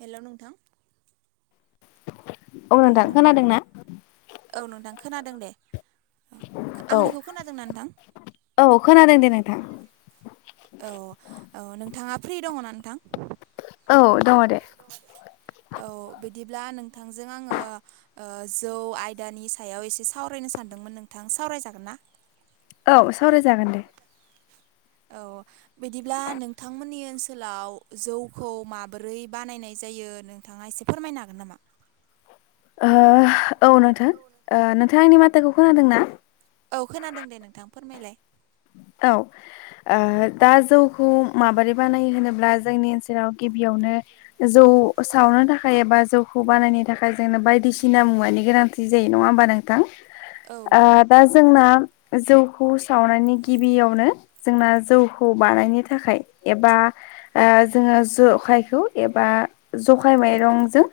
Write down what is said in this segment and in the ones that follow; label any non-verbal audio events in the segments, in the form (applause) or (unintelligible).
हेल' नोंथां औ नोंथां खोनादों ना औ नोंथां खोनादों दे। औ आंनिखौ खोनादोंना नोंथां औ खोनादों दे नोंथां। औ औ नोंथाङा फ्रि दङना नोंथां औ दङ दे। औ बिदिब्ला नोंथांजों आङो ओ जौ आयदानि सायाव एसे सावरायनो सानदोंमोन नोंथां सावरायजागोन ना औ सावरायजागोन दे औ बिदिब्ला नोंथांमोननि ओनसोलाव जौ खौ माबोरै बानायनाय जायो जायो नोंथाङा एसे फोरमायनो हागोन नामा? ओ औ नोंथां। ओ नोंथां आंनि माथाखौ खोनादों ना? औ खोनादों दे नोंथां फोरमायलाय। औ ओ दा जौखौ माबोरै बानायो होनोब्ला जोंनि ओनसोलाव गिबियावनो जौ सावनो थाखाय एबा जौखौ बानायनो थाखाय जोंनो बाय यदिसिना मुवानि गोनांथि जायो नङा होमबा नोंथां! औ दा जोंना जौ खौ सावनानै गिबियावनो जोंना जौखौ बानायनो थाखाय एबा जोङो जखायखौ एबा जखाय माइरंजों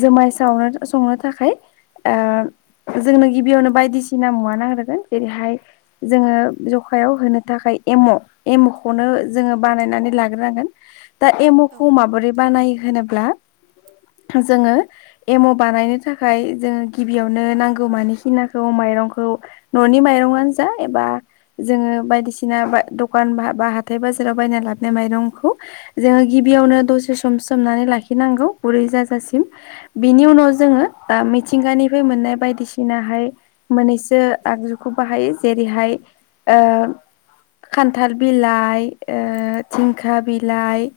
जुमाय सावनो संनो थाखाय ओ जोंनो गिबियावनो बायदिसिना मुवा नांग्रोगोन जेरैहाय जोङो आफायाव होनो थाखाय एम' एम'खौनो जोङो बानायनानै लाग्रोनांगोन दा औ एम'खौ माबोरै बानायो होनोब्ला जोङो एम' बानायनो थाखाय जोङो गिबियावनो नांगौ मानिखि नाखौमाय मंखौ न'नि माइरंनो जा एबा जोङो बायदिसिना बा दखान बा हाथाय बाजाराव बायना लाबोनाय माइरंखौ जों गिबि यावनो दसे सम सोमनानै लाखिनांगौ गुरै जाजासिम। बिनि उनाव जोङो थिंगानिफ्राय मोननाय बायदिसिनाहाय मोननैसो आगजुखौ बाहायो जेरैहाय ओ खान्थाल बिलाइ ओ थिंखा बिलाइ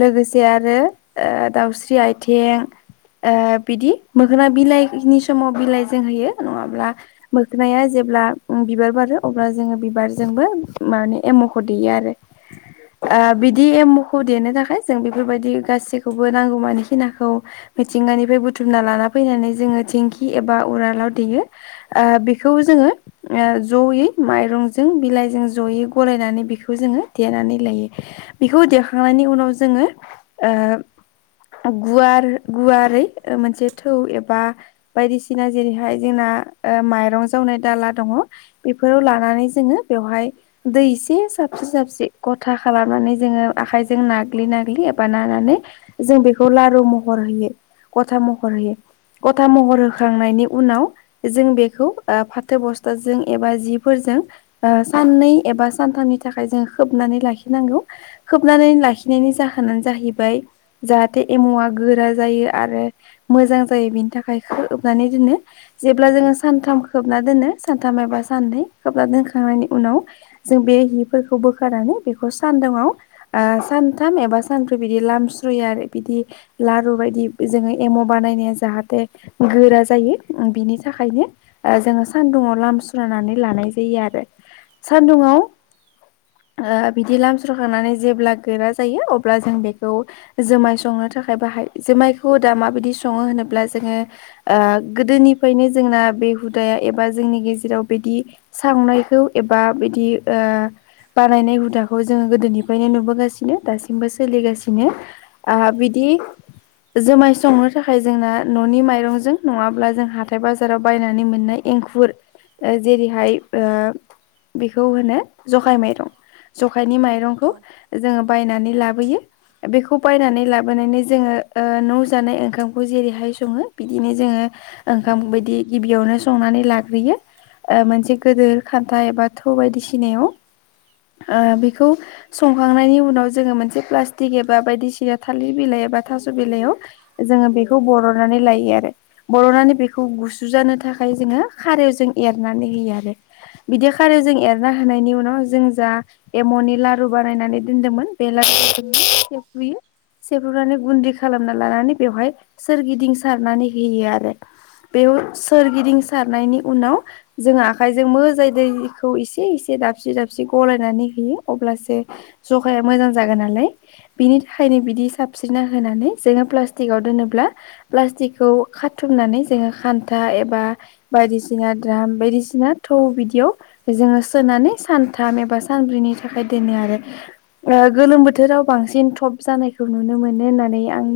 लोगोसे आरो दाउस्रि आइथिं ओ बिदि मोखोना बिलाइनि समाव बिलाइ जों होयो नङाब्ला मोखोनाया जो जब्ला बिबार बारो अब्ला जोङो। बिबार जोंबो एमाव खौदेयो औ आरो देनो थाखाय जों बेफोरबायदि गासैखौबो नांगौमानिखिनाखौ मिथिंगानिफ्राय बुथुमना लाना फैनाय। जोंङो दिंखि एबा उवालाव देयो। बिलाइ जों गलायनै जोनानै ल बेखौ दखांनायनि उनाव जो ओ। गुवार गुवारै मोनसे थौ एबा बायदिसिना जेरैहाय जोंना ओ मायरं जावनाय दाला दं। ओ दै एसे सारस्रिना होयो एबा नानानै जों बेखौ लारु महर होयो गथा महर होयो। गथा महर होखांनायनि उनाव जों बे खौ फाथो बस्थाजों एबा जि फोरजों। ओ साननै एबा सानथामनि थाखाय जोङो खोबनानै लाखिनांगौ खोबनानै लाखिनायनि जाहोन। नो जाहैबाय जाहाथे एम'आ गोरा जायो आरो मोजां जायो बेनि थाखाय। खोबनानै दोनो जेब्ला जोङो सानथाम खोबना दोनो सानथाम एबा सानै खोबना दोनखा थांनायनि उनाव जों बे हिफोरखौ बोखारनानै बेखौ सानदुंआव सानथाम एबा सानब्रै बिदि। (unintelligible) आरो बिदि लारु बायदि जोङो एम' बानायनाया जाहाथे गोरा जायो। बिनि थाखायनो जोङो सान्दुुंआव लाम सुनानै लानाय जायो आरो औ सानदुंआव बिदि लामस्रखांनानै जेब्ला गोरा जायो अब्ला जों बेखौ जोमाय संनो थाखाय बाहायो। जुयखौ दा माबादि सोङो होनोब जोंओ गोदोनिफ्रायनो जोंना बे हुदाया। हुदाया एबा जोंनि गेजेराव बिदि सावनायखौ एबा बिदि ओ बानायनाय हुदाखौ जोङो गोदोनिफ्रायनो नुबोगासिनो दासिमबो सोलिगासिनो आ बिदि। (unintelligible) जुमाय संनो थाखाय जोंना न'नि माइरंजों नङाब्ला जों हाथाय बाजाराव बायनानै मोननाय एंखुर ओ जेरैहाय ओ बेखौ होनो जखाय माइरं जखायनि माइरंखौ औ जोङो। बायनानै लाबोयो। बेखौ बायनानै लाबोनानै जोङो न' जानाय ओंखामखौ जेरैहाय सङो बिदिनो जोङो। ओंखाम बायदि गिबियावनो संनानै लाग्रोयो मोनसे गिदिर खान्था एबा थौ बायदिसिनायाव बेखौ संखांनायनि उनाव जोङो मोनसे प्लास्टिक एबा बायदिसिना थालिर बिलाइ। एबा थास' बिलाइयाव जोङो बेखौ बर'नानै लायो। आरो बर'नानै बेखौ गुसु जानो थाखाय थाखाय जोङो खारौ जों एरनानै होयो आरो बिदि खारो जों एरना होनायनि उनाव जों जा एम'नि लारु बानायनानै दोनदोंमोन बे (unintelligible) सेफ्रुनानै गुन्दै खालामना लानानै बेवहाय सोरगिदिं सारनानै होयो आरो बेयाव सोरगिदिं सारनायनि उनाव जों आखाय जों मोजां दैखौसे सारस्रि गनानै होयो अब्लासो जखाया मोजां जागोन नालाय बिनि औ थाखायनो बिदि साबस्रिना होनानै। जोङो प्लास्टिकाव दोनोब्ला प्लास्टिकखौ खाथुमनानै जोङो खान्था एबा बायदिसिना द्राम बायदिसिना थौ बिदियाव जोङो सोनानै सानथाम एबा सानब्रैनि थाखाय दोनो आरो गोलोम बोथोराव बांसिन थप जानायखौ नुनो मोनो होननानै आं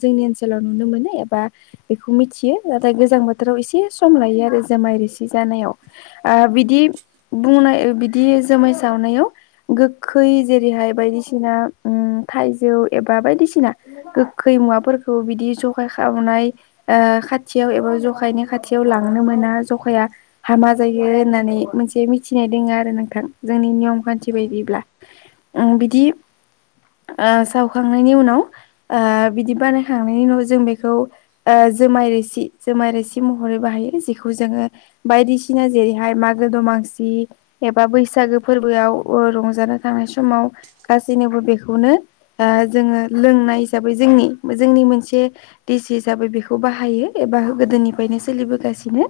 जोंनि ओनसोलाव नु नुनो मोनो एबा बेखौ मिथियो नाथाय गोजां बोथोराव एसे सम लायो आरो जमाय रिसि जानायाव ओ बिदि बुंनाय बिदि जोमाय सावनायाव गोखै जेरै हा य बायदिसिना थाइजौ एबा बायदिसिना गोखै मुवाफोरखौ बिदि ज सखाय खावनाय खाथियाव एबा जखायनि खाथियाव लांनो मोना जखाया हामा जायो होननानै मोनसे मिथिनाय दोङ आरो नोंथां जोंनि नियम खान्थि औ बायदिब्ला उम बिदि ओ सावखांनायनि उनाव ओ बिदि बानायखांनायनि उनाव जों बेखौ ओ जुमाय रोसि जुमाय रोसि महरै बाहायो जेखौ जोंङो बायदिसिना जेरैहाय मागो दमासि एबा बैसागो फोरबोआव रंजानो थाखा समाव गासैनोबो बेखौनो ओ जोङो लोंनाय हिसाबै जोंनि जोंनि मोनसे दिस हिसाबै बेखौ बाहायो एबा बा गोदोनिफ्रायनो सोलिबोगासिनो।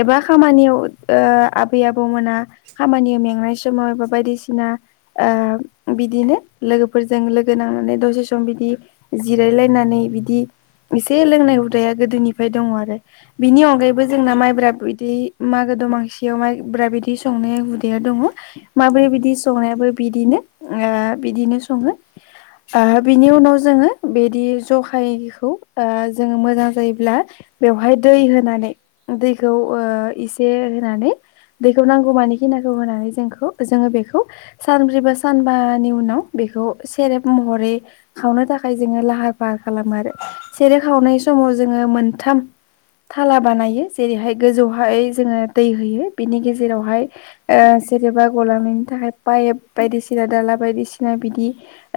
एबा खामानियाव ओ आबै आबौमोना खामानियाव मेंनाय समाव एबा बायदिसिना ओ बिदिनो लोगोफोरजों लोगो नांनानै दसे सम बिदि जिरायलायनानै बिदि इसे लोंनाय हुदाया गोदोनिफ्राय दङ आरो बिनि अनगायै बो जोंना माइब्रा बिदै मागो दमासियाव माइब्रा बिदै संनाया हुदाया दङ। माबोरै बिदै संनायाबो बिदिनो बिदिनो सङो। ओ बिनि उनाव जोंङो बिदि जखायखौ जोंङो मोजां जायोब्ला बेवहाय दै होनानै दै खौ ओ इसे होनानै दैखौ नांगौमानिखिनाखौ होनानै जोंखौ जोंङो बेखौ सानब्रै बा सानबानि उनाव बेखौ सेरेब महरै खावनो थाखाय जोंङो लाहार फाहार खालामो आरो सेरेब खावनाय समाव जोंङो मोनथाम थाला बानायो। जेरैहाय गोजौहाय जोङो दै होयो बिनि गेजेरावहाय ओ सेरेबा गलांनायनि थाखा खाय पाइप बायदिसिना दाला बायदिसिना बिदि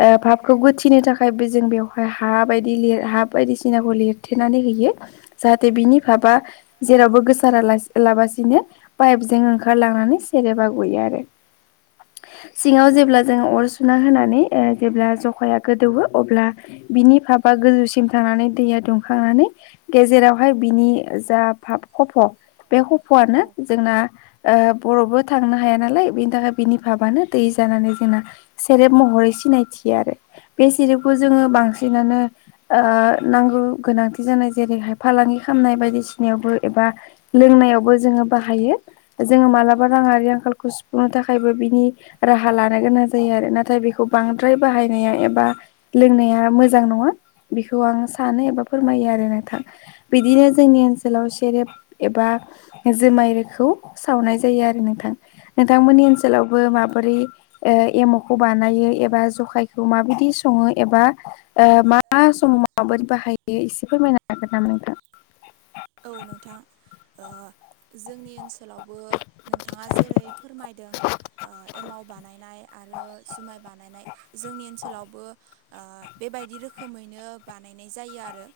ओ भाबखौ गोथिनो थाखायबो जों बेवहाय हा बायदि लिर हा बायदिसिनाखौ लिरथेनानै होयो जाहाथे बिनि भाबा जेरावबो गोसारा लासि लाबासिनो पाइपजों ओंखारलांनानै सेरेबा गयो आरो। (inaudible) सिंङाव जेब्ला जोंङो अर सुना होनानै ओ जेब्ला जखाया गोदौवो अब्ला बिनि भाब बा गोजौसिम थांनानै दैया दुंखांनानै गेजेरावहाय बिनि जा भाब खफ' बे खफ'आनो औ जोंना ओ बर'बो थांनो हाया नालाय बिनि थाखाय बिनि भाबानो दै जानानै जोंना सेरेब महरै सिनायथियो आरो बे सेरेपखौ जोंङो बांसिनानो ओ नांगौ गोनांथि जा नाय जेरैहाय फालांगि खालामनाय बायदिसि नायावबो एबा लोंनायावबो जोंङो बाहायो जोंङो मालाबा राङारि आंखालखौ सुफुंनो था खायबो बिनि राहा लानो गोनां जायो आरो नाथाय बेखौ बांद्राय बाहायनाया एबा लों नाया मोजां नंङा बेखौ आं सानो एबा फोरमायो आरो नोंथां बिदिनो औ जोंनि ओनसो सोलाव सेरेब एबा जुमाय रोखौ सावनाय जायो आरो नोंथां। नोंथांमोननि औ ओनसोलावबो माबोरै ओ एमावखौ बानायो एबा जखायखौ माबायदि संङो एबा मा मा समाव माबोरै बाहायो एसे फोरमायनो हागोन नामा नोंथां? औ नोंथां ओ जोंनि ओनसो सोलावबो नोंथांङा जेरै फोरमायदों ओ एमाव बानायनाय आरो जुमाय बा नायनाय जोंनि ओनसोलावबो ओ बेबायदि रोखोमैनो बानायनाय जायो आरो।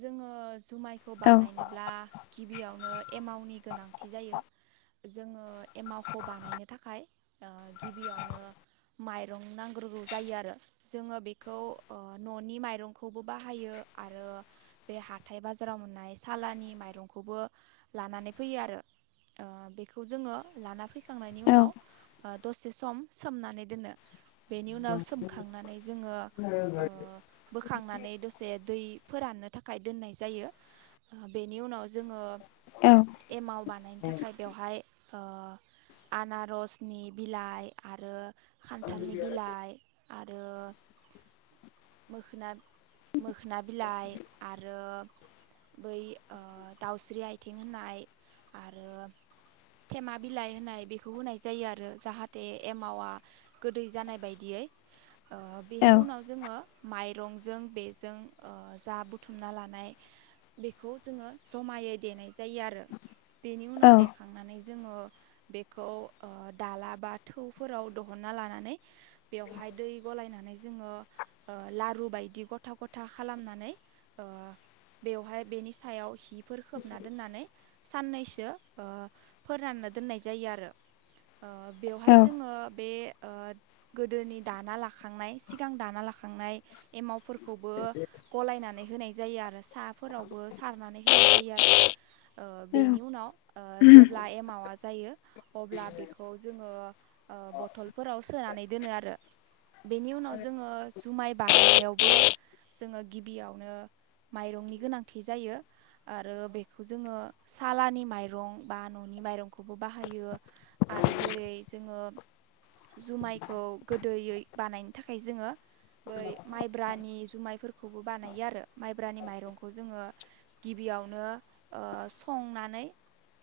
जोंङो जुमाय खौ औ बानायनोब्ला गिबियावनो एमावनि गोनांथि जायो जोंङो एमावखौ बानायनो थाखाय गिबियावनो माइरं नांग्रोगौ जायो आरो जोंङो बेखौ ओ न'नि माइरंखौबो बाहायो। आरो बे हाथाय बाजाराव मो नाय सालानि माइरंखौबो लानानै फैयो आरो। ओ बेखौ जोंङो लाना फैखांनायनि औ उनाव ओ दसे सम सोमनानै दोनो। बेनि उनाव सोमखांनानै जोंङो ओ बोखांनानै दसे दै फोराननो थाखाय दोननाय जायो बेनि उनाव जोंङो औ एमाव बानायनो थाखाय बेवहाय ओ आनारसनि बिलाइ आरो खान्थालनि बिलाइ आरो मोखोना मोखोना बिलाइ आरो बै ओ दाउस्रि आथिं होननाय आरो थेमा बिलाइ होननाय बेखौ होनाय जायो। आरो जाहाथे एमावा गोदै जानाय बायदियै (inaudible) ओ बेनि औ उनाव जोङो माइरंजों बेजों जा बुथुमना लानाय बेखौ जोङो जमायै देनाय जायो आरो बेनि उनाव औ औ देखांनानै जोङो बेखौ ओ दाला बा थोवफोराव दोहन्ना लानानै बेवहाय दै गलायनानै जोङो ओ लारु बायदि गथा गथा खालामनानै ओ बेवहाय बेनि सायाव हिफोर खोबना दोननानै साननैसो ओ फोरनानै दोननाय जायो आरो ओ बेवहाय औ जोङो बे ओ गोदोनि दाना लाखांनाय सिगां दाना लाखांनाय एमावफोरखौबो गलायनानै होनाय जायो आरो साफोरावबो सारनानै होनाय जायो आरो। ओ बेनि उनाव जेब्ला एमावा जायो अब्ला बेखौ जोङो ओ बथलफोराव सोनानै दोनो आरो। बेनि उनाव जोङो जुमाय बानायनायावबो जोङो गिबियावनो माइरंनि गोनांथि जायो आरो बेखौ जोङो सालानि माइरं बा न'नि माइरंखौबो बाहायो। आरो जेरै जोङो जुमायखौ गोदोयै बानायनो थाखाय जोङो बै माइब्रानि जुमायफोरखौबो बानायो आरो माइब मायब्रानि माइरंखौ जोङो गिबियावनो ओ संनानै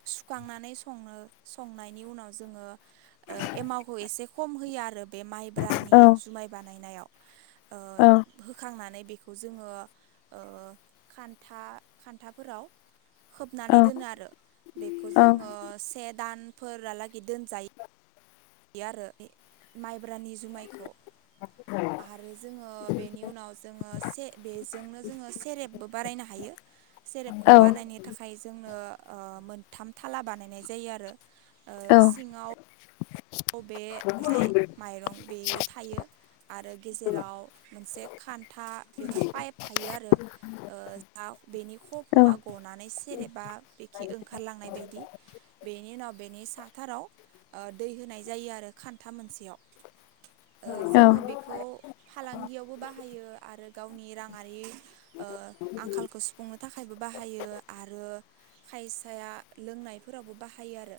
सुखांनानै संनो संनायनि उनाव जोङो एमावखौ एसे खम होया आरो बे माइब्रानि औ जुमाय बानायनायाव। ओ होखांनानै बेखौ जोङो ओ खान्था खान्थाफोराव खोबनानै दोनो आरो बेखौ जोङो औ से दानफोराहालागै दोनजाय यो आरो माइब्रानि जुमायखौ आरो जोङो बेनि उनाव जोङो से बेजोंनो जोङो सेरेबबो बारायनो हायो सेरेबखौ औ बानायनो थाखाय जोंनो ओ मोनथाम थाला बानायनाय जायो आरो ओ औ सिङाव अ' बे औ जाय माइरं बेयो थायो आरो गेजेराव मोनसे खान्था बेवहाय पाइप थायो आरो ओ जा बेनि खफ'वआ गनानै सेरेबा बेखि ओंखारलांनाय बायदि बेनि उनाव बेनि साथाराव ओ दै होनाय जायो आरो खान्था मोनसेयाव ओ जोङो बेखौ फालांगियावबो बाहायो आरो गावनि राङारि ओ आंखालखौ सुफुंनो थाखायबो बाहायो आरो खायसाया लोंनायफोरावबो बाहायो आरो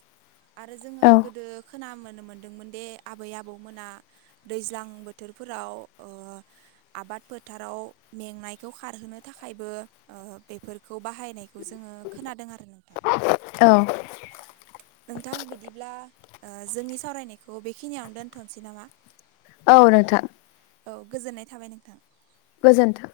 आरो जोङो औ गोदो खोनामोन मोनदोंमोन दे आबै आबौमोना दैज्लां बोथोरफोराव ओ आबाद फोथाराव मेंनायखौ खारहोनो थाखायबो ओ बेफोरखौ बाहायनायखौ जोङो खोनादों आ नोंथां बिदिब्ला जोंनि सावरायनायखौ बेखिनियावनो दोन्थ'नोसै नामा? औ नोंथां औ गोजोननाय थाबाय नोंथां गोजोनथों